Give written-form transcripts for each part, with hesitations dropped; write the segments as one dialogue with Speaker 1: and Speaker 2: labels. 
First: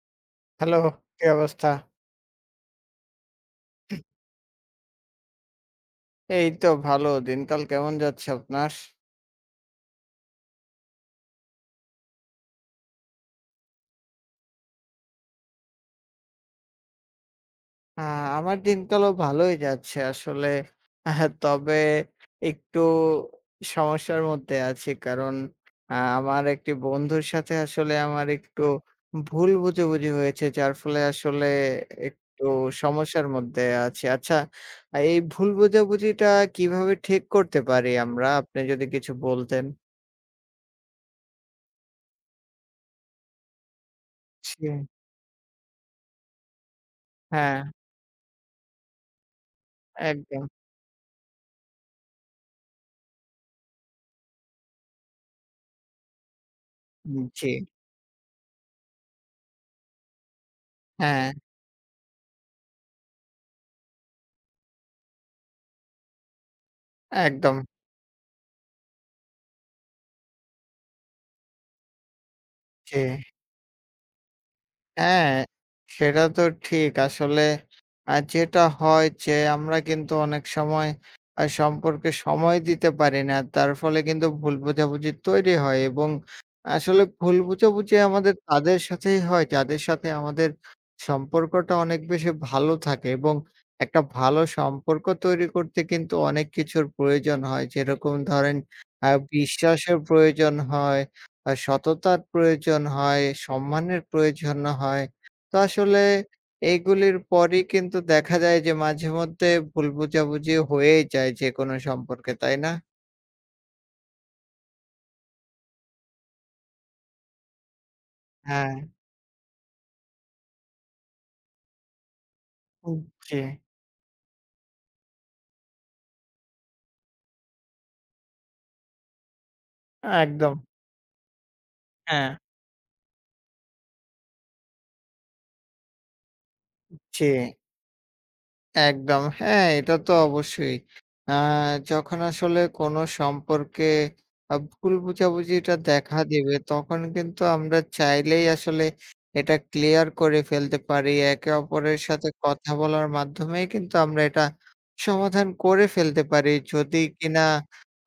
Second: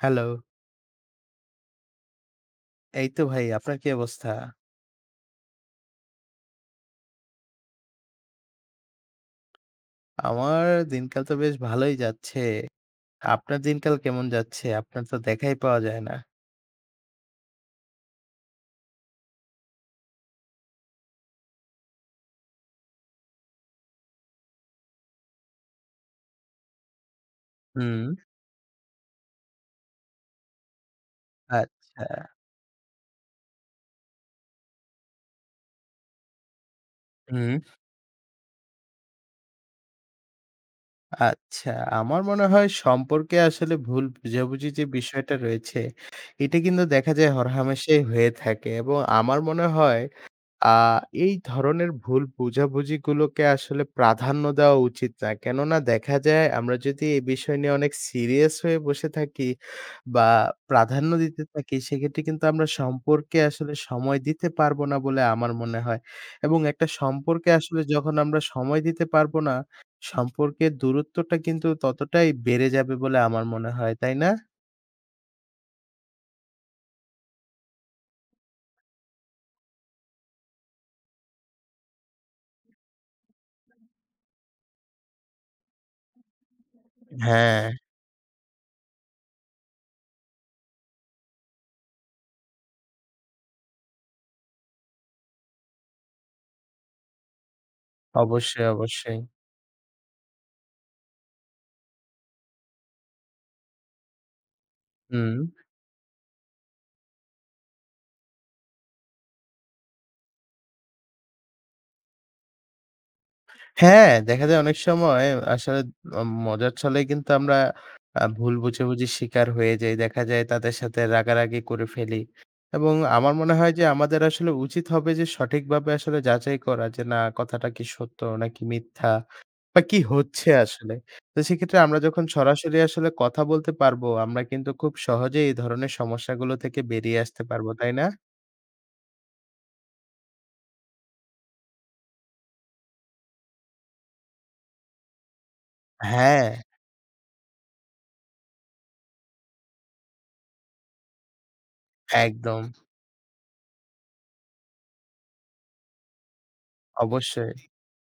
Speaker 1: Hello.
Speaker 2: Hello, কি অবস্থা?
Speaker 1: এই তো ভাই আপনার কি অবস্থা?
Speaker 2: এই তো ভালো। দিনকাল কেমন যাচ্ছে আপনার?
Speaker 1: আমার দিনকাল তো বেশ ভালোই যাচ্ছে। আপনার দিনকাল কেমন যাচ্ছে? আপনার তো দেখাই পাওয়া যায় না।
Speaker 2: আ আমার দিনকালও ভালোই যাচ্ছে আসলে। তবে একটু সমস্যার মধ্যে আছি। কারণ আ আমার একটি বন্ধুর সাথে আসলে
Speaker 1: হুম।
Speaker 2: আমার একটু ভুল বোঝাবুঝি হয়েছে। যার ফলে আসলে
Speaker 1: আচ্ছা,
Speaker 2: একটু সমস্যার মধ্যে আছি। আচ্ছা, এই ভুল বোঝাবুঝিটা কিভাবে ঠিক
Speaker 1: হুম।
Speaker 2: করতে পারি আমরা? আপনি যদি কিছু বলতেন।
Speaker 1: আচ্ছা। আমার মনে হয় সম্পর্কে আসলে ভুল বুঝাবুঝি
Speaker 2: জি।
Speaker 1: যে বিষয়টা রয়েছে, এটা কিন্তু দেখা যায়
Speaker 2: হ্যাঁ,
Speaker 1: হরহামেশাই হয়ে থাকে এবং আমার মনে হয়
Speaker 2: একদম।
Speaker 1: আ এই ধরনের ভুল বোঝাবুঝিগুলোকে আসলে প্রাধান্য দেওয়া উচিত না। কেননা দেখা যায় আমরা যদি এই
Speaker 2: জি,
Speaker 1: বিষয় নিয়ে অনেক সিরিয়াস হয়ে বসে থাকি বা প্রাধান্য
Speaker 2: হ্যাঁ।
Speaker 1: দিতে থাকি, সেক্ষেত্রে কিন্তু আমরা সম্পর্কে আসলে সময় দিতে পারবো না বলে আমার মনে হয়। এবং একটা সম্পর্কে
Speaker 2: একদম,
Speaker 1: আসলে যখন আমরা সময় দিতে পারবো না, সম্পর্কের দূরত্বটা কিন্তু ততটাই বেড়ে যাবে বলে
Speaker 2: জি।
Speaker 1: আমার মনে হয়। তাই না?
Speaker 2: হ্যাঁ, সেটা তো ঠিক। আসলে যেটা হয় যে আমরা কিন্তু অনেক সময় সম্পর্কে সময় দিতে পারি না। তার ফলে কিন্তু ভুল বোঝাবুঝি তৈরি হয় এবং আসলে ভুল
Speaker 1: হ্যাঁ,
Speaker 2: বোঝাবুঝি আমাদের তাদের সাথেই হয় যাদের সাথে আমাদের সম্পর্কটা অনেক বেশি ভালো থাকে এবং একটা ভালো সম্পর্ক তৈরি করতে কিন্তু অনেক কিছুর প্রয়োজন হয়। যেরকম ধরেন
Speaker 1: অবশ্যই,
Speaker 2: আ
Speaker 1: অবশ্যই।
Speaker 2: বিশ্বাসের প্রয়োজন হয়। সততার প্রয়োজন হয়, সম্মানের প্রয়োজন হয়।
Speaker 1: হুম।
Speaker 2: তো আসলে এইগুলির পরই কিন্তু দেখা যায় যে মাঝেমধ্যে ভুল বোঝাবুঝি হয়েই যায় যেকোনো সম্পর্কে, তাই না?
Speaker 1: হ্যাঁ, দেখা যায় অনেক সময় আসলে অ মজার ছলে কিন্তু আমরা ভুল
Speaker 2: হ্যাঁ,
Speaker 1: বোঝাবুঝির শিকার হয়ে যাই। দেখা যায় তাদের সাথে রাগারাগি করে ফেলি।
Speaker 2: উ
Speaker 1: এবং আমার
Speaker 2: জি,
Speaker 1: মনে হয় যে আমাদের আসলে উচিত হবে যে সঠিকভাবে আসলে যাচাই করা যে না কথাটা কি সত্য নাকি মিথ্যা বা কি হচ্ছে
Speaker 2: একদম।
Speaker 1: আসলে। তো সেক্ষেত্রে আমরা যখন
Speaker 2: হ্যাঁ।
Speaker 1: সরাসরি আসলে কথা বলতে পারবো, আমরা কিন্তু খুব সহজেই এই ধরনের সমস্যাগুলো থেকে বেরিয়ে
Speaker 2: জি।
Speaker 1: আসতে পারবো, তাই না?
Speaker 2: একদম। হ্যাঁ, এটা তো অবশ্যই। আ যখন আসলে কোনো সম্পর্কে ভুল বোঝাবুঝিটা দেখা
Speaker 1: হ্যাঁ,
Speaker 2: দিবে, তখন কিন্তু আমরা চাইলেই আসলে এটা ক্লিয়ার করে ফেলতে পারি। একে অপরের সাথে
Speaker 1: একদম।
Speaker 2: কথা বলার মাধ্যমেই কিন্তু আমরা এটা সমাধান করে ফেলতে পারি। যদি কিনা
Speaker 1: অবশ্যই।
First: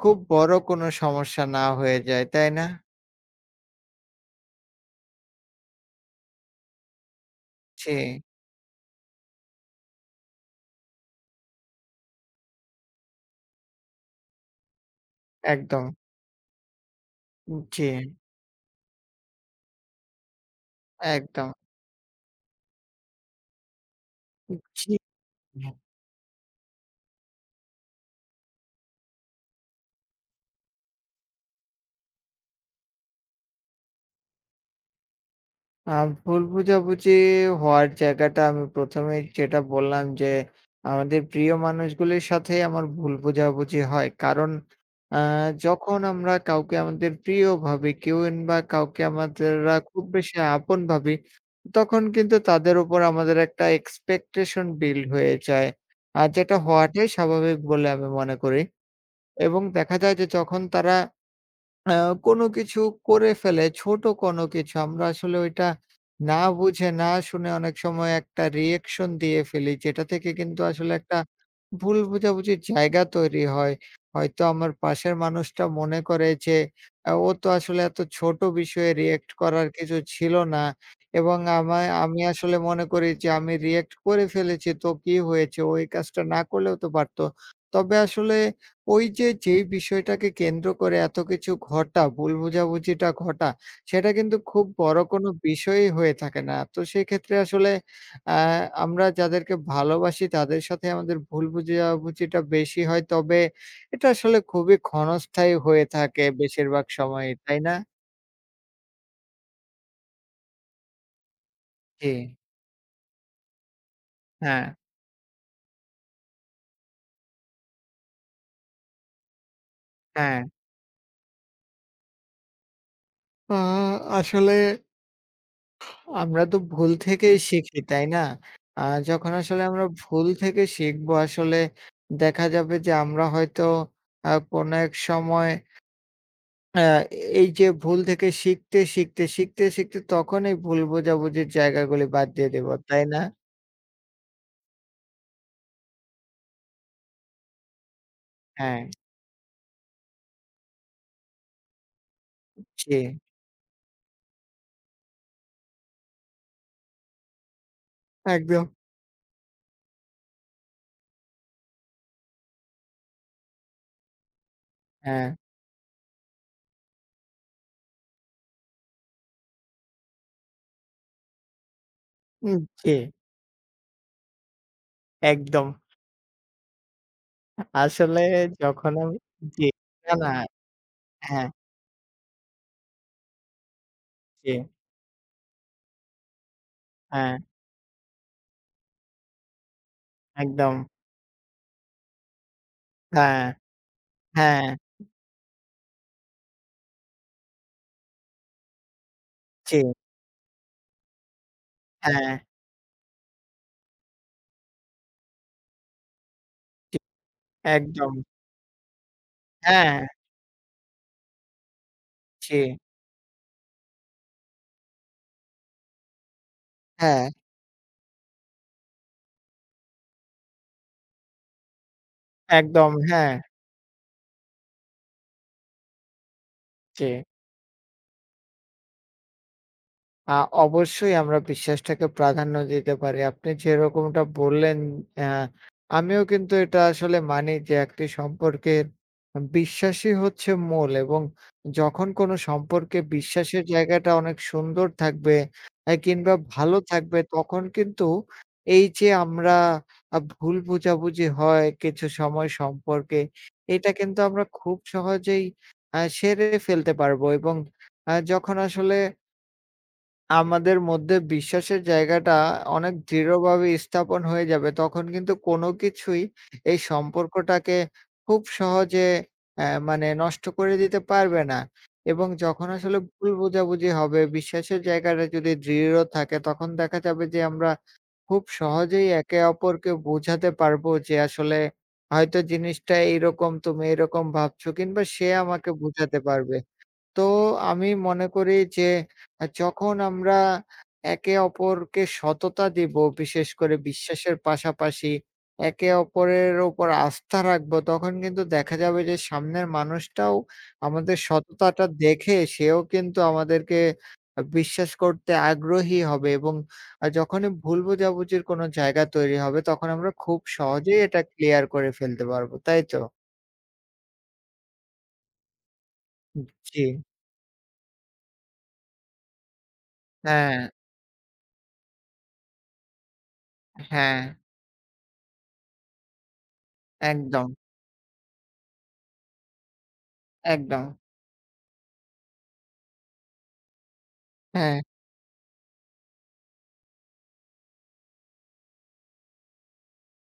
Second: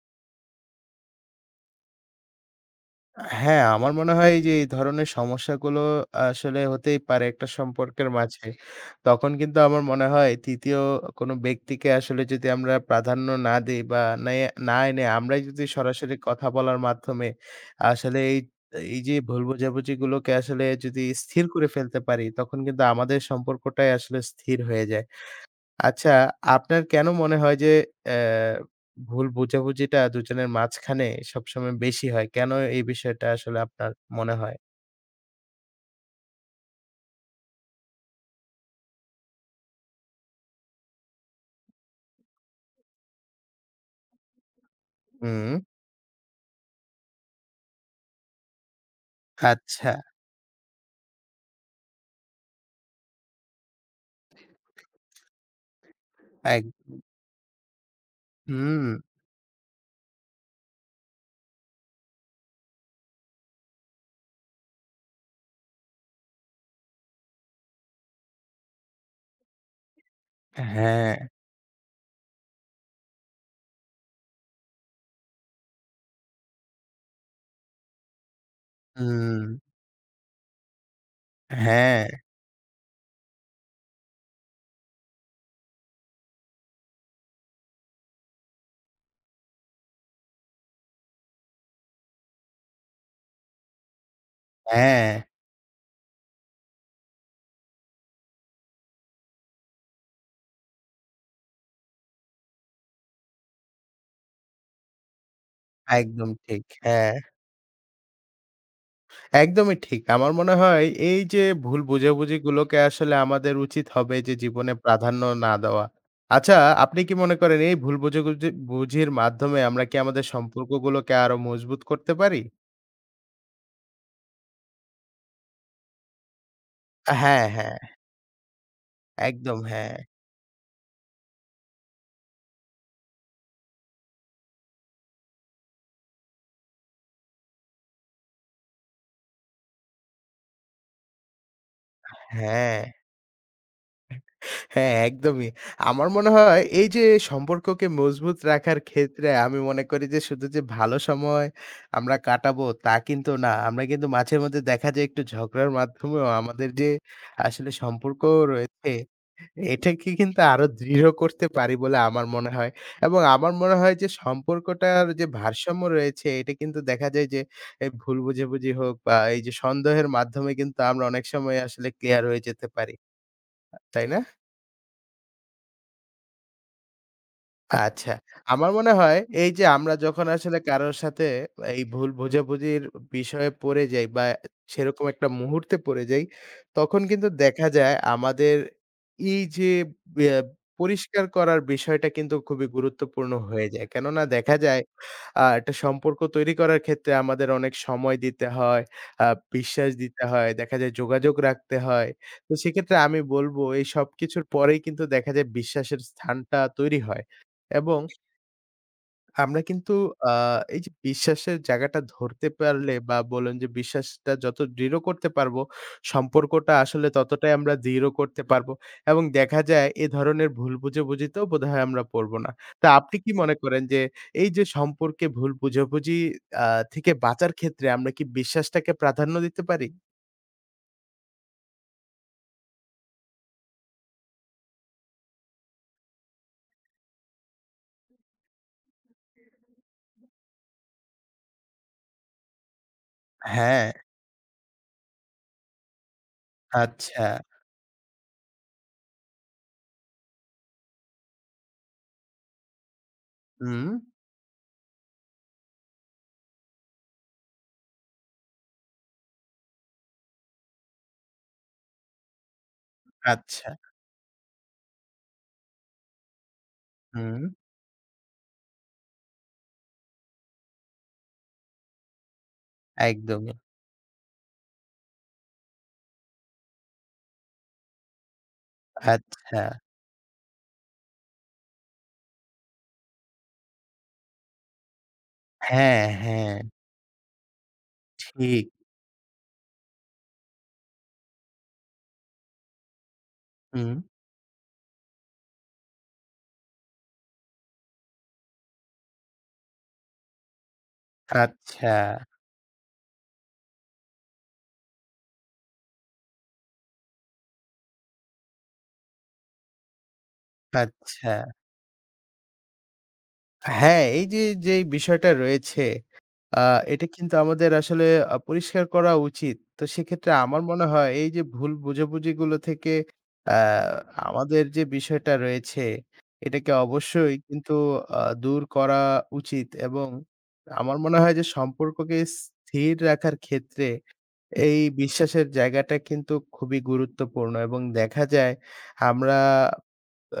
Speaker 2: খুব বড় কোনো সমস্যা না হয়ে যায়, তাই না?
Speaker 1: হ্যাঁ, আমার মনে হয় এই যে এই ধরনের সমস্যাগুলো আসলে হতেই পারে একটা
Speaker 2: জি,
Speaker 1: সম্পর্কের মাঝে। তখন কিন্তু আমার মনে হয় ৩য় কোনো ব্যক্তিকে আসলে যদি আমরা প্রাধান্য না দেই বা নেই না এনে আমরাই যদি
Speaker 2: একদম।
Speaker 1: সরাসরি কথা বলার মাধ্যমে
Speaker 2: জি,
Speaker 1: আসলে এই এই যে ভুল বোঝাবুঝিগুলোকে আসলে যদি স্থির
Speaker 2: একদম।
Speaker 1: করে ফেলতে পারি, তখন কিন্তু আমাদের সম্পর্কটাই আসলে স্থির হয়ে
Speaker 2: জি।
Speaker 1: যায়। আচ্ছা, আপনার কেন মনে হয় যে অ্যা ভুল বোঝাবুঝিটা দুজনের মাঝখানে সবসময় বেশি হয়? কেন এই বিষয়টা আসলে আপনার মনে হয়?
Speaker 2: আ ভুল বোঝাবুঝি হওয়ার জায়গাটা আমি ১ম এই যেটা বললাম যে, আমাদের প্রিয় মানুষগুলির সাথেই আমার ভুল বোঝাবুঝি হয়। কারণ আ
Speaker 1: হুম,
Speaker 2: যখন আমরা কাউকে আমাদের প্রিয় ভাবি কিংবা কাউকে আমাদেররা
Speaker 1: আচ্ছা,
Speaker 2: খুব বেশি আপন ভাবি, তখন কিন্তু তাদের উপর আমাদের একটা এক্সপেকটেশন বিল্ড হয়ে যায়। আর যেটা
Speaker 1: এক
Speaker 2: হওয়াটাই স্বাভাবিক বলে আমি মনে করি।
Speaker 1: হুম,
Speaker 2: এবং দেখা যায় যে যখন তারা আ কোনো কিছু করে ফেলে, ছোট কোনো কিছু আমরা আসলে ওইটা না বুঝে, না শুনে অনেক সময় একটা রিঅ্যাকশন দিয়ে ফেলি, যেটা থেকে কিন্তু আসলে
Speaker 1: হ্যাঁ,
Speaker 2: একটা ভুল বোঝাবুঝির জায়গা তৈরি হয়। হয়তো আমার পাশের মানুষটা মনে করে যে, ও তো আসলে এত ছোট বিষয়ে রিঅ্যাক্ট
Speaker 1: হুম,
Speaker 2: করার কিছু ছিল না এবং আমায়
Speaker 1: হ্যাঁ,
Speaker 2: আমি আসলে মনে করি যে আমি রিঅ্যাক্ট করে ফেলেছি, তো কি হয়েছে? ও এই কাজটা না করলেও তো পারত। তবে আসলে ওই যে, যেই বিষয়টাকে কেন্দ্র করে এত কিছু ঘটা, ভুল বোঝাবুঝিটা ঘটা, সেটা কিন্তু খুব বড়
Speaker 1: হ্যাঁ,
Speaker 2: কোনো বিষয়ই হয়ে থাকে না। তো সেক্ষেত্রে আসলে আ আমরা যাদেরকে ভালোবাসি তাদের সাথে আমাদের ভুল বোঝাবুঝিটা বেশি হয়। তবে এটা আসলে খুবই ক্ষণস্থায়ী হয়ে থাকে
Speaker 1: একদম ঠিক।
Speaker 2: বেশিরভাগ
Speaker 1: হ্যাঁ।
Speaker 2: সময়ই, তাই না?
Speaker 1: একদমই ঠিক। আমার মনে হয় এই যে ভুল
Speaker 2: জি,
Speaker 1: বোঝাবুঝিগুলোকে আসলে আমাদের উচিত হবে যে
Speaker 2: হ্যাঁ,
Speaker 1: জীবনে প্রাধান্য না দেওয়া। আচ্ছা, আপনি কি মনে করেন এই ভুল বুঝির মাধ্যমে আমরা কি আমাদের
Speaker 2: হ্যাঁ।
Speaker 1: সম্পর্কগুলোকে আরো মজবুত করতে পারি?
Speaker 2: আ আসলে আমরা তো ভুল থেকেই
Speaker 1: হ্যাঁ, হ্যাঁ।
Speaker 2: শিখি, তাই না? আ যখন
Speaker 1: একদম
Speaker 2: আসলে আমরা
Speaker 1: হ্যাঁ,
Speaker 2: ভুল থেকে শিখবো আসলে দেখা যাবে যে আমরা হয়তো কোনো এক সময় আ এই যে ভুল থেকে শিখতে, শিখতে, শিখতে, শিখতে তখন এই ভুল বোঝাবুঝির জায়গাগুলি বাদ দিয়ে দেব,
Speaker 1: হ্যাঁ।
Speaker 2: তাই না?
Speaker 1: হ্যাঁ, একদমই। আমার মনে হয় এই যে সম্পর্ককে মজবুত রাখার
Speaker 2: হ্যাঁ,
Speaker 1: ক্ষেত্রে আমি মনে করি যে শুধু যে ভালো সময় আমরা কাটাবো তা
Speaker 2: জি,
Speaker 1: কিন্তু না। আমরা কিন্তু মাঝে মধ্যে দেখা যায় একটু ঝগড়ার মাধ্যমেও আমাদের যে আসলে সম্পর্ক
Speaker 2: একদম।
Speaker 1: রয়েছে এটাকে কিন্তু আরো দৃঢ় করতে পারি বলে আমার মনে হয়। এবং আমার মনে হয় যে সম্পর্কটার যে
Speaker 2: হ্যাঁ,
Speaker 1: ভারসাম্য রয়েছে এটা কিন্তু দেখা যায় যে এই ভুল বোঝাবুঝি হোক বা এই যে সন্দেহের মাধ্যমে কিন্তু আমরা অনেক সময় আসলে ক্লিয়ার হয়ে
Speaker 2: উম
Speaker 1: যেতে
Speaker 2: জি,
Speaker 1: পারি। তাই না?
Speaker 2: একদম।
Speaker 1: আচ্ছা।
Speaker 2: আসলে
Speaker 1: আমার মনে
Speaker 2: যখন
Speaker 1: হয়
Speaker 2: আমি
Speaker 1: এই যে
Speaker 2: জি,
Speaker 1: আমরা
Speaker 2: না,
Speaker 1: যখন
Speaker 2: না,
Speaker 1: আসলে কারোর সাথে
Speaker 2: হ্যাঁ,
Speaker 1: এই ভুল বোঝাবুঝির বিষয়ে পড়ে যাই বা
Speaker 2: জি,
Speaker 1: সেরকম একটা মুহূর্তে পড়ে যাই, তখন কিন্তু
Speaker 2: হ্যাঁ,
Speaker 1: দেখা যায় আমাদের এই যে ব্যা
Speaker 2: একদম।
Speaker 1: পরিষ্কার করার বিষয়টা কিন্তু খুবই গুরুত্বপূর্ণ
Speaker 2: হ্যাঁ,
Speaker 1: হয়ে যায়। কেননা দেখা
Speaker 2: হ্যাঁ,
Speaker 1: যায় একটা সম্পর্ক তৈরি করার ক্ষেত্রে আমাদের অনেক সময় দিতে হয়, আ
Speaker 2: জি,
Speaker 1: বিশ্বাস দিতে হয়, দেখা যায় যোগাযোগ রাখতে হয়।
Speaker 2: হ্যাঁ,
Speaker 1: তো সেক্ষেত্রে আমি বলব এই সবকিছুর পরেই কিন্তু দেখা যায় বিশ্বাসের স্থানটা
Speaker 2: জি,
Speaker 1: তৈরি হয়। এবং
Speaker 2: একদম।
Speaker 1: আমরা কিন্তু
Speaker 2: হ্যাঁ,
Speaker 1: আ এই যে বিশ্বাসের জায়গাটা ধরতে
Speaker 2: জি।
Speaker 1: পারলে বা বলেন যে বিশ্বাসটা যত দৃঢ় করতে পারবো, সম্পর্কটা আসলে
Speaker 2: হ্যাঁ,
Speaker 1: ততটাই আমরা দৃঢ় করতে পারবো। এবং দেখা যায় এ ধরনের ভুল বুঝাবুঝিতেও বোধহয় আমরা পড়বো না। তো
Speaker 2: একদম।
Speaker 1: আপনি কি
Speaker 2: হ্যাঁ,
Speaker 1: মনে করেন যে এই যে সম্পর্কে ভুল বুঝাবুঝি আ
Speaker 2: জি।
Speaker 1: থেকে বাঁচার ক্ষেত্রে আমরা কি বিশ্বাসটাকে প্রাধান্য দিতে পারি?
Speaker 2: আ অবশ্যই আমরা বিশ্বাসটাকে প্রাধান্য দিতে পারি। আপনি যেরকমটা বললেন, অ্যা আমিও কিন্তু এটা আসলে মানি যে একটি সম্পর্কের বিশ্বাসই হচ্ছে মূল এবং যখন কোনো সম্পর্কে বিশ্বাসের
Speaker 1: হ্যাঁ,
Speaker 2: জায়গাটা অনেক সুন্দর থাকবে কিংবা ভালো থাকবে,
Speaker 1: আচ্ছা।
Speaker 2: তখন কিন্তু এই যে আমরা ভুল বোঝাবুঝি হয় কিছু সময় সম্পর্কে,
Speaker 1: হুম,
Speaker 2: এটা কিন্তু আমরা খুব সহজেই সেরে ফেলতে পারবো এবং যখন আসলে আমাদের মধ্যে বিশ্বাসের জায়গাটা অনেক দৃঢ়ভাবে
Speaker 1: আচ্ছা।
Speaker 2: স্থাপন হয়ে যাবে। তখন কিন্তু কোনো কিছুই এই
Speaker 1: হুম,
Speaker 2: সম্পর্কটাকে খুব সহজে মানে নষ্ট করে দিতে পারবে না। এবং যখন আসলে ভুল
Speaker 1: একদমই।
Speaker 2: বোঝাবুঝি হবে, বিশ্বাসের জায়গাটা যদি দৃঢ় থাকে, তখন দেখা যাবে যে আমরা খুব সহজেই একে
Speaker 1: আচ্ছা।
Speaker 2: অপরকে বোঝাতে পারবো যে আসলে হয়তো জিনিসটা এইরকম, তুমি এরকম ভাবছো কিংবা সে আমাকে
Speaker 1: হ্যাঁ,
Speaker 2: বোঝাতে
Speaker 1: হ্যাঁ,
Speaker 2: পারবে। তো আমি মনে করি
Speaker 1: ঠিক।
Speaker 2: যে যখন আমরা একে অপরকে সততা দিব, বিশেষ করে
Speaker 1: হুম।
Speaker 2: বিশ্বাসের পাশাপাশি একে অপরের উপর আস্থা রাখবো, তখন কিন্তু দেখা যাবে যে সামনের মানুষটাও আমাদের সততাটা
Speaker 1: আচ্ছা,
Speaker 2: দেখে সেও কিন্তু আমাদেরকে বিশ্বাস করতে আগ্রহী হবে এবং যখনই ভুল বোঝাবুঝির কোনো জায়গা তৈরি হবে তখন আমরা খুব সহজেই এটা
Speaker 1: আচ্ছা।
Speaker 2: ক্লিয়ার করে ফেলতে পারবো, তাই তো?
Speaker 1: হ্যাঁ, এই যে, যেই বিষয়টা রয়েছে আ
Speaker 2: জি।
Speaker 1: এটা কিন্তু আমাদের আসলে পরিষ্কার করা উচিত। তো সেক্ষেত্রে
Speaker 2: হ্যাঁ,
Speaker 1: আমার মনে হয় এই যে, ভুল বোঝাবুঝিগুলো থেকে আ
Speaker 2: হ্যাঁ,
Speaker 1: আমাদের যে, বিষয়টা রয়েছে এটাকে অবশ্যই
Speaker 2: একদম,
Speaker 1: কিন্তু দূর করা উচিত এবং
Speaker 2: একদম।
Speaker 1: আমার মনে হয় যে, সম্পর্ককে স্থির রাখার ক্ষেত্রে
Speaker 2: হ্যাঁ,
Speaker 1: এই বিশ্বাসের জায়গাটা কিন্তু খুবই গুরুত্বপূর্ণ এবং দেখা যায় আমরা আ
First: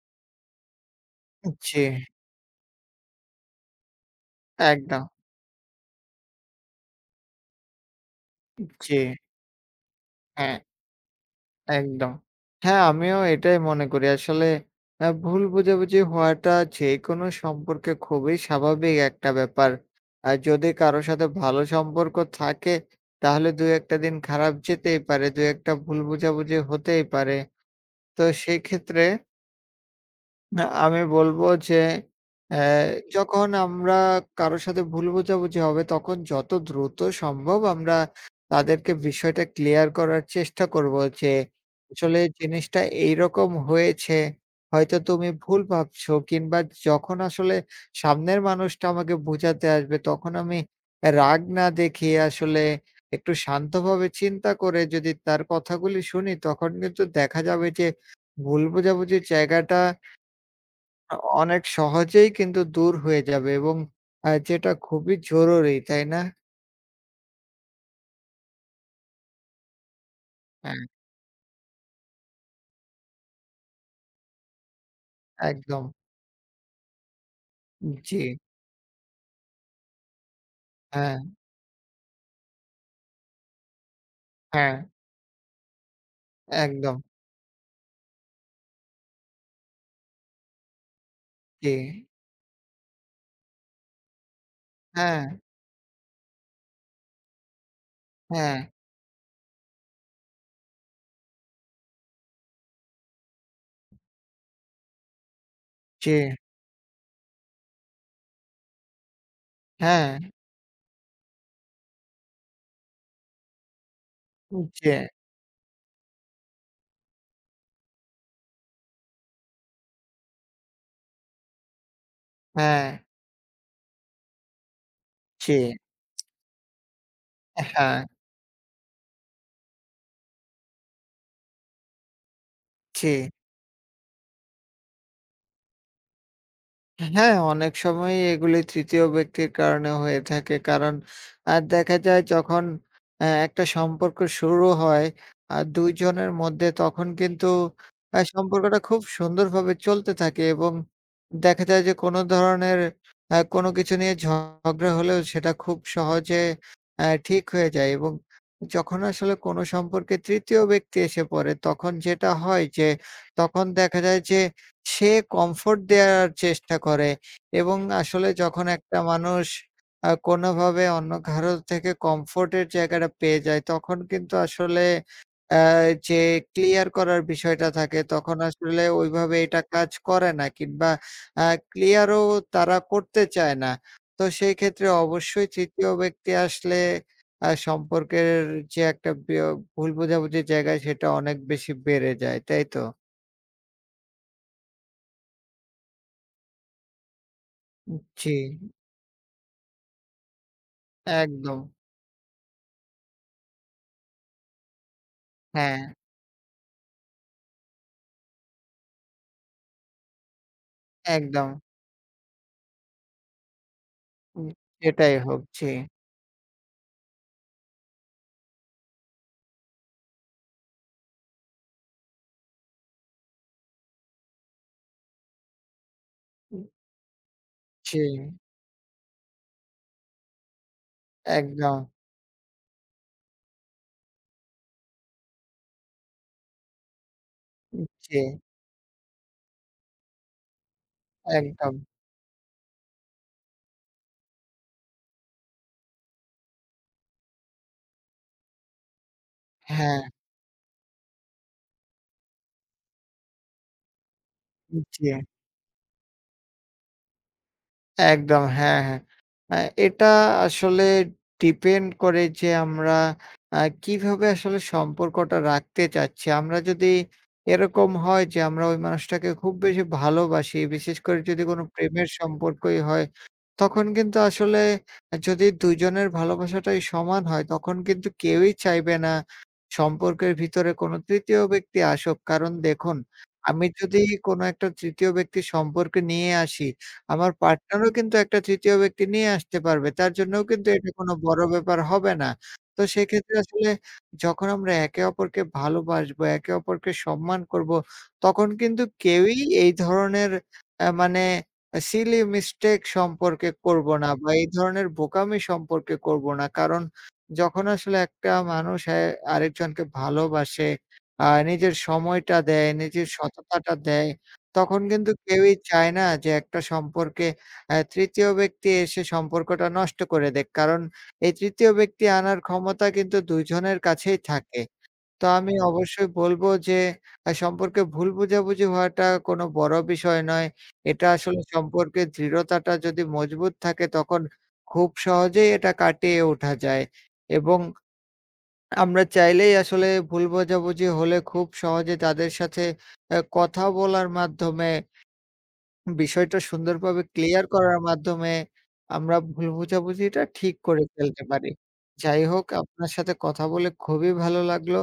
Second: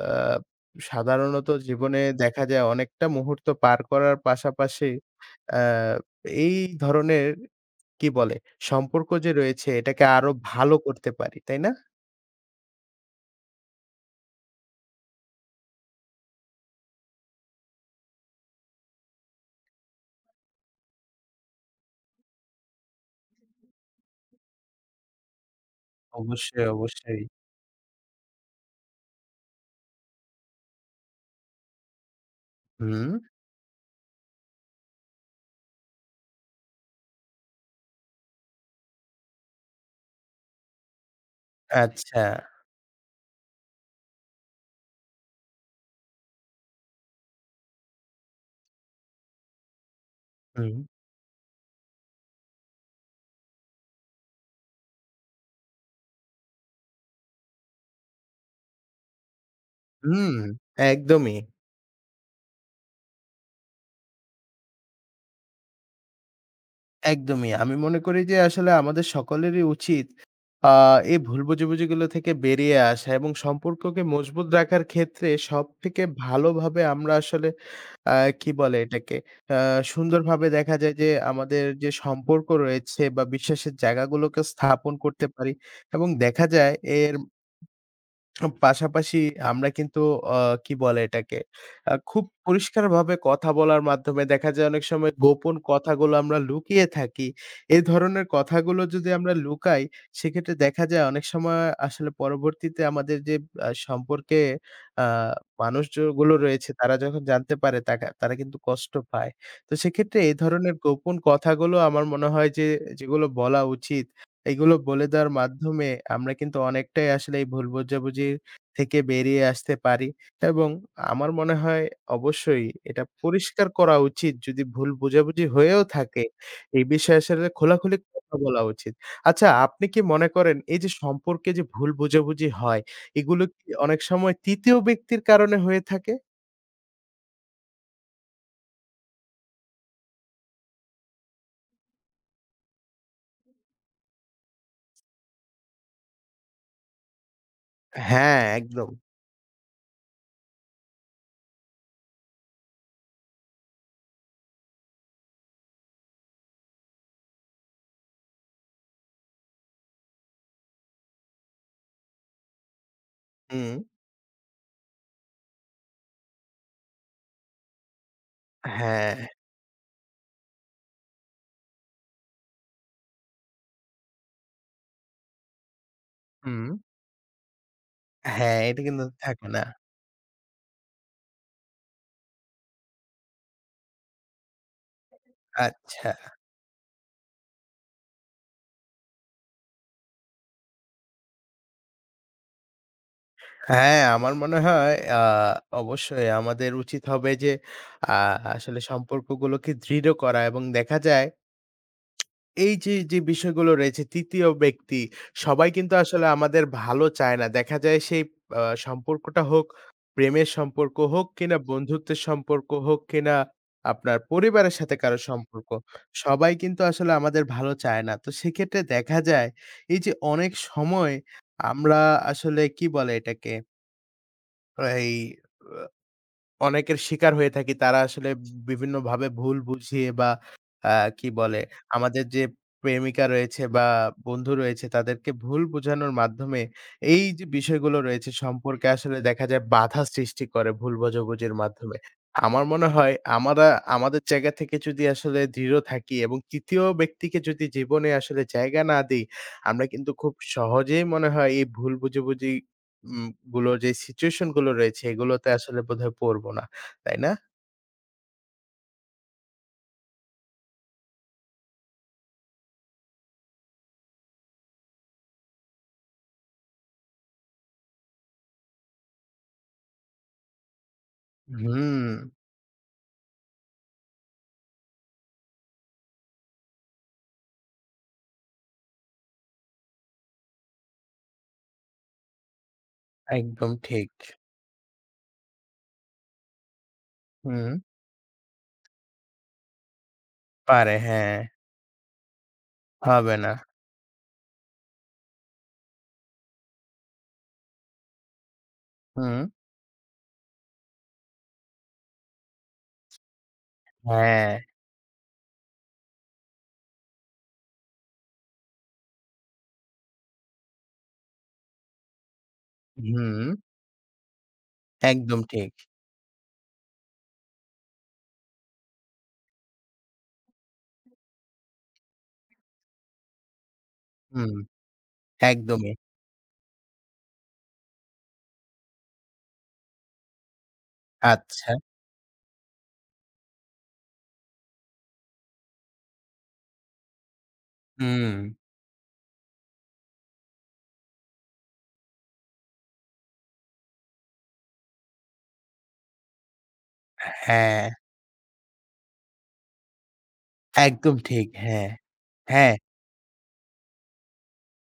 Speaker 1: সাধারণত
Speaker 2: জি,
Speaker 1: জীবনে দেখা যায় অনেকটা মুহূর্ত পার করার পাশাপাশি
Speaker 2: একদম।
Speaker 1: আ এই ধরনের কি বলে?
Speaker 2: জি,
Speaker 1: সম্পর্ক যে রয়েছে এটাকে আরো
Speaker 2: হ্যাঁ,
Speaker 1: ভালো করতে পারি। তাই না?
Speaker 2: একদম। হ্যাঁ, আমিও এটাই মনে করি। আসলে ভুল বোঝাবুঝি হওয়াটা যেকোনো সম্পর্কে খুবই স্বাভাবিক একটা ব্যাপার। আর যদি কারো সাথে ভালো সম্পর্ক থাকে, তাহলে ২ ১ টা দিন খারাপ যেতেই পারে। ২ ১ টা ভুল বোঝাবুঝি
Speaker 1: অবশ্যই,
Speaker 2: হতেই
Speaker 1: অবশ্যই।
Speaker 2: পারে। তো সেক্ষেত্রে না, আমি বলব যে অ্যা জি।
Speaker 1: হুম,
Speaker 2: যখন আমরা কারো সাথে ভুল বোঝাবুঝি হবে তখন যত দ্রুত সম্ভব আমরা তাদেরকে বিষয়টা ক্লিয়ার করার চেষ্টা করব যে, আসলে
Speaker 1: আচ্ছা।
Speaker 2: জিনিসটা এইরকম হয়েছে। হয়তো তুমি ভুল ভাবছো কিংবা যখন আসলে সামনের মানুষটা আমাকে বুঝাতে আসবে তখন আমি
Speaker 1: হুম,
Speaker 2: রাগ না দেখিয়ে আসলে একটু শান্তভাবে চিন্তা করে যদি তার কথাগুলি শুনি তখন কিন্তু দেখা যাবে যে ভুল বোঝাবুঝির জায়গাটা
Speaker 1: হুম,
Speaker 2: আ
Speaker 1: একদমই।
Speaker 2: অনেক সহজেই কিন্তু দূর হয়ে যাবে এবং যেটা খুবই জরুরি, তাই না?
Speaker 1: একদমই। আমি মনে করি যে আসলে আমাদের সকলেরই উচিত আ
Speaker 2: হ্যাঁ,
Speaker 1: এই ভুল বোঝাবুঝিগুলো থেকে বেরিয়ে আসা এবং সম্পর্ককে মজবুত রাখার ক্ষেত্রে
Speaker 2: একদম।
Speaker 1: সবথেকে ভালোভাবে আমরা আসলে আ
Speaker 2: জি,
Speaker 1: কি বলে এটাকে? আ সুন্দরভাবে দেখা যায় যে
Speaker 2: হ্যাঁ,
Speaker 1: আমাদের যে সম্পর্ক রয়েছে বা বিশ্বাসের জায়গাগুলোকে
Speaker 2: হ্যাঁ,
Speaker 1: স্থাপন করতে পারি এবং দেখা যায়
Speaker 2: একদম।
Speaker 1: এর পাশাপাশি আমরা কিন্তু অ কি বলে এটাকে?
Speaker 2: জি,
Speaker 1: খুব পরিষ্কারভাবে কথা বলার মাধ্যমে দেখা যায় অনেক সময়
Speaker 2: হ্যাঁ,
Speaker 1: গোপন কথাগুলো আমরা লুকিয়ে থাকি। এ ধরনের
Speaker 2: হ্যাঁ,
Speaker 1: কথাগুলো যদি আমরা লুকাই, সেক্ষেত্রে দেখা যায় অনেক সময় আসলে পরবর্তীতে আমাদের যে সম্পর্কে আ মানুষ
Speaker 2: জি,
Speaker 1: যেগুলো রয়েছে তারা যখন জানতে পারে তারা কিন্তু কষ্ট পায়। তো
Speaker 2: হ্যাঁ,
Speaker 1: সেক্ষেত্রে এই ধরনের গোপন কথাগুলো আমার মনে হয় যে যেগুলো বলা উচিত এগুলো
Speaker 2: জি,
Speaker 1: বলে দেওয়ার মাধ্যমে আমরা কিন্তু অনেকটাই আসলে এই ভুল বোঝাবুঝি থেকে বেরিয়ে আসতে পারি এবং আমার মনে হয় অবশ্যই
Speaker 2: হ্যাঁ,
Speaker 1: এটা পরিষ্কার করা উচিত যদি ভুল বোঝাবুঝি
Speaker 2: জি,
Speaker 1: হয়েও থাকে, এই বিষয়ে আসলে খোলাখুলি
Speaker 2: হ্যাঁ,
Speaker 1: কথা বলা উচিত। আচ্ছা আপনি কি মনে করেন এই যে সম্পর্কে যে ভুল বোঝাবুঝি হয়,
Speaker 2: জি।
Speaker 1: এগুলো কি অনেক সময় ৩য় ব্যক্তির কারণে হয়ে থাকে?
Speaker 2: হ্যাঁ, অনেক সময়ই এগুলি ৩য় ব্যক্তির কারণে হয়ে থাকে। কারণ দেখা যায় যখন একটা সম্পর্ক শুরু হয় ২ জনের মধ্যে তখন কিন্তু
Speaker 1: হ্যাঁ,
Speaker 2: সম্পর্কটা
Speaker 1: একদম।
Speaker 2: খুব সুন্দরভাবে চলতে থাকে এবং দেখা যায় যে কোনো ধরনের কোনো কিছু নিয়ে ঝগড়া হলেও সেটা খুব সহজে ঠিক হয়ে যায় এবং যখন আসলে কোনো সম্পর্কে ৩য় ব্যক্তি এসে পড়ে তখন যেটা হয় যে তখন
Speaker 1: হুম।
Speaker 2: দেখা যায় যে সে কমফোর্ট দেয়ার চেষ্টা করে এবং আসলে যখন একটা
Speaker 1: হ্যাঁ।
Speaker 2: মানুষ কোনোভাবে অন্য কারো থেকে কমফোর্ট এর জায়গাটা পেয়ে যায়, তখন কিন্তু আসলে আ যে
Speaker 1: হুম।
Speaker 2: ক্লিয়ার করার বিষয়টা থাকে, তখন
Speaker 1: হ্যাঁ, এটা
Speaker 2: আসলে
Speaker 1: কিন্তু
Speaker 2: ওইভাবে
Speaker 1: থাকে
Speaker 2: এটা
Speaker 1: না।
Speaker 2: কাজ করে না কিংবা আ ক্লিয়ার ও তারা করতে চায় না। তো সেই ক্ষেত্রে অবশ্যই ৩য়
Speaker 1: আচ্ছা।
Speaker 2: ব্যক্তি আসলে সম্পর্কের যে একটা ভুল বোঝাবুঝির জায়গা, সেটা অনেক বেশি বেড়ে যায়, তাই তো?
Speaker 1: হ্যাঁ, আমার মনে হয় অবশ্যই আমাদের উচিত হবে যে আ
Speaker 2: জি,
Speaker 1: আসলে সম্পর্কগুলোকে দৃঢ় করা এবং দেখা যায়
Speaker 2: একদম।
Speaker 1: এই যে, যে বিষয়গুলো রয়েছে ৩য় ব্যক্তি সবাই
Speaker 2: হ্যাঁ,
Speaker 1: কিন্তু আসলে আমাদের ভালো চায় না। দেখা যায় সেই সম্পর্কটা হোক প্রেমের সম্পর্ক হোক
Speaker 2: একদম।
Speaker 1: কিনা বন্ধুত্বের সম্পর্ক হোক কিনা আপনার
Speaker 2: উম
Speaker 1: পরিবারের সাথে
Speaker 2: সেটাই
Speaker 1: কারো
Speaker 2: হোক। জি।
Speaker 1: সম্পর্ক, সবাই কিন্তু আসলে আমাদের ভালো চায় না। তো সেক্ষেত্রে দেখা যায় এই যে অনেক সময় আমরা আসলে কি বলে এটাকে এই আ অনেকের শিকার হয়ে থাকি। তারা
Speaker 2: জি,
Speaker 1: আসলে বিভিন্নভাবে ভুল বুঝিয়ে বা আ কি বলে
Speaker 2: একদম।
Speaker 1: আমাদের যে প্রেমিকা রয়েছে বা বন্ধু রয়েছে তাদেরকে ভুল বোঝানোর মাধ্যমে এই যে বিষয়গুলো
Speaker 2: জি,
Speaker 1: রয়েছে সম্পর্কে আসলে দেখা যায় বাধা সৃষ্টি করে ভুল বোঝাবুঝির
Speaker 2: একদম।
Speaker 1: মাধ্যমে। আমার মনে হয় আমরা আমাদের জায়গা থেকে যদি আসলে দৃঢ় থাকি এবং ৩য় ব্যক্তিকে যদি জীবনে আসলে জায়গা না দেই, আমরা
Speaker 2: হ্যাঁ,
Speaker 1: কিন্তু খুব সহজেই মনে হয় এই ভুল বুঝাবুঝি উম গুলোর যে সিচুয়েশন গুলো রয়েছে
Speaker 2: জি।
Speaker 1: এগুলোতে আসলে বোধহয় পড়বো না। তাই না?
Speaker 2: একদম, হ্যাঁ, হ্যাঁ। আ এটা আসলে ডিপেন্ড করে যে আমরা আ কিভাবে আসলে সম্পর্কটা রাখতে চাচ্ছি। আমরা যদি এরকম হয় যে আমরা ওই মানুষটাকে খুব বেশি ভালোবাসি, বিশেষ করে যদি কোনো
Speaker 1: হুম,
Speaker 2: প্রেমের সম্পর্কই হয়, তখন কিন্তু আসলে যদি ২ জনের ভালোবাসাটাই সমান হয়, তখন কিন্তু কেউই চাইবে না সম্পর্কের ভিতরে কোনো তৃতীয় ব্যক্তি আসুক। কারণ দেখুন, আমি
Speaker 1: একদম
Speaker 2: যদি
Speaker 1: ঠিক।
Speaker 2: কোনো একটা তৃতীয় ব্যক্তি সম্পর্কে নিয়ে আসি আমার
Speaker 1: হুম,
Speaker 2: পার্টনারও কিন্তু একটা তৃতীয় ব্যক্তি নিয়ে আসতে পারবে। তার জন্যও কিন্তু এটা
Speaker 1: পারে
Speaker 2: কোনো
Speaker 1: হ্যাঁ,
Speaker 2: বড় ব্যাপার হবে না। তো
Speaker 1: হবে
Speaker 2: সেক্ষেত্রে
Speaker 1: না।
Speaker 2: আসলে যখন আমরা একে অপরকে ভালোবাসবো, একে অপরকে সম্মান করব, তখন কিন্তু কেউই
Speaker 1: হুম,
Speaker 2: এই ধরনের মানে সিলি মিস্টেক সম্পর্কে করব না বা
Speaker 1: হ্যাঁ,
Speaker 2: এই ধরনের বোকামি সম্পর্কে করব না। কারণ যখন আসলে একটা মানুষ আরেকজনকে ভালোবাসে, নিজের সময়টা দেয়, নিজের
Speaker 1: হুম,
Speaker 2: সততাটা দেয় তখন কিন্তু
Speaker 1: একদম
Speaker 2: কেউই
Speaker 1: ঠিক।
Speaker 2: চায় না যে একটা সম্পর্কে ৩য় ব্যক্তি এসে সম্পর্কটা নষ্ট করে দেক। কারণ এই ৩য় ব্যক্তি আনার ক্ষমতা কিন্তু ২ জনের কাছেই
Speaker 1: হুম,
Speaker 2: থাকে। তো আমি
Speaker 1: একদমই।
Speaker 2: অবশ্যই বলব যে সম্পর্কে ভুল বোঝাবুঝি হওয়াটা কোনো বড় বিষয় নয়। এটা আসলে
Speaker 1: আচ্ছা।
Speaker 2: সম্পর্কে দৃঢ়তাটা যদি মজবুত থাকে তখন খুব সহজেই এটা কাটিয়ে ওঠা যায়। এবং
Speaker 1: হুম,
Speaker 2: আমরা চাইলেই আসলে ভুল বোঝাবুঝি হলে খুব সহজে তাদের সাথে কথা বলার মাধ্যমে বিষয়টা সুন্দরভাবে ক্লিয়ার করার
Speaker 1: হ্যাঁ,
Speaker 2: মাধ্যমে আমরা ভুল বোঝাবুঝিটা ঠিক করে
Speaker 1: একদম
Speaker 2: ফেলতে
Speaker 1: ঠিক।
Speaker 2: পারি।
Speaker 1: হ্যাঁ,
Speaker 2: যাই হোক
Speaker 1: হ্যাঁ।
Speaker 2: আপনার সাথে কথা বলে খুবই ভালো লাগলো।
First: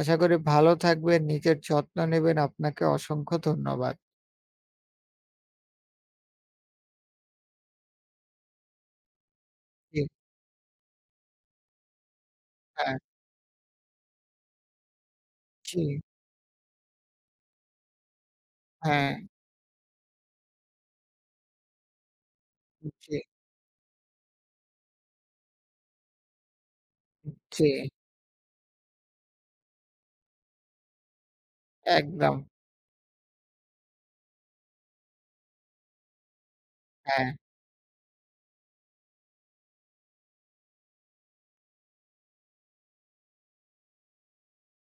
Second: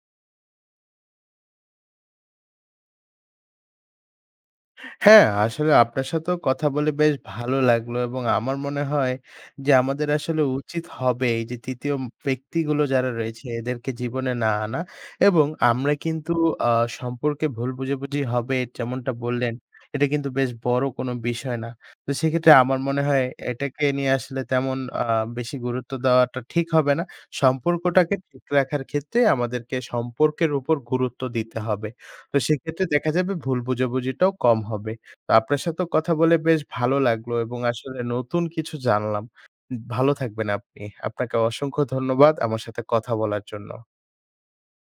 Speaker 2: আশা করি ভালো থাকবেন, নিজের যত্ন নেবেন। আপনাকে অসংখ্য ধন্যবাদ।
Speaker 1: হ্যাঁ, আসলে আপনার সাথেও কথা বলে বেশ ভালো লাগলো এবং আমার মনে হয় যে
Speaker 2: জি,
Speaker 1: আমাদের আসলে উচিত হবে এই যে ৩য় ব্যক্তিগুলো
Speaker 2: হ্যাঁ,
Speaker 1: যারা রয়েছে এদেরকে জীবনে না আনা এবং
Speaker 2: জি,
Speaker 1: আমরা কিন্তু আ সম্পর্কে ভুল বোঝাবুঝি হবে
Speaker 2: হ্যাঁ,
Speaker 1: যেমনটা বললেন, এটা কিন্তু বেশ বড় কোনো বিষয় না। তো সেক্ষেত্রে আমার মনে
Speaker 2: জি,
Speaker 1: হয় এটাকে নিয়ে আসলে তেমন বেশি গুরুত্ব দেওয়াটা ঠিক হবে না।
Speaker 2: জি,
Speaker 1: সম্পর্কটাকে ঠিক রাখার ক্ষেত্রে আমাদেরকে সম্পর্কের উপর গুরুত্ব দিতে হবে। তো
Speaker 2: একদম,
Speaker 1: সেক্ষেত্রে দেখা যাবে ভুল বোঝাবুঝিটাও কম হবে। তো আপনার সাথেও কথা বলে বেশ ভালো
Speaker 2: হ্যাঁ।
Speaker 1: লাগলো এবং আসলে নতুন কিছু জানলাম। ভালো থাকবেন আপনি। আপনাকে অসংখ্য ধন্যবাদ আমার সাথে কথা বলার জন্য।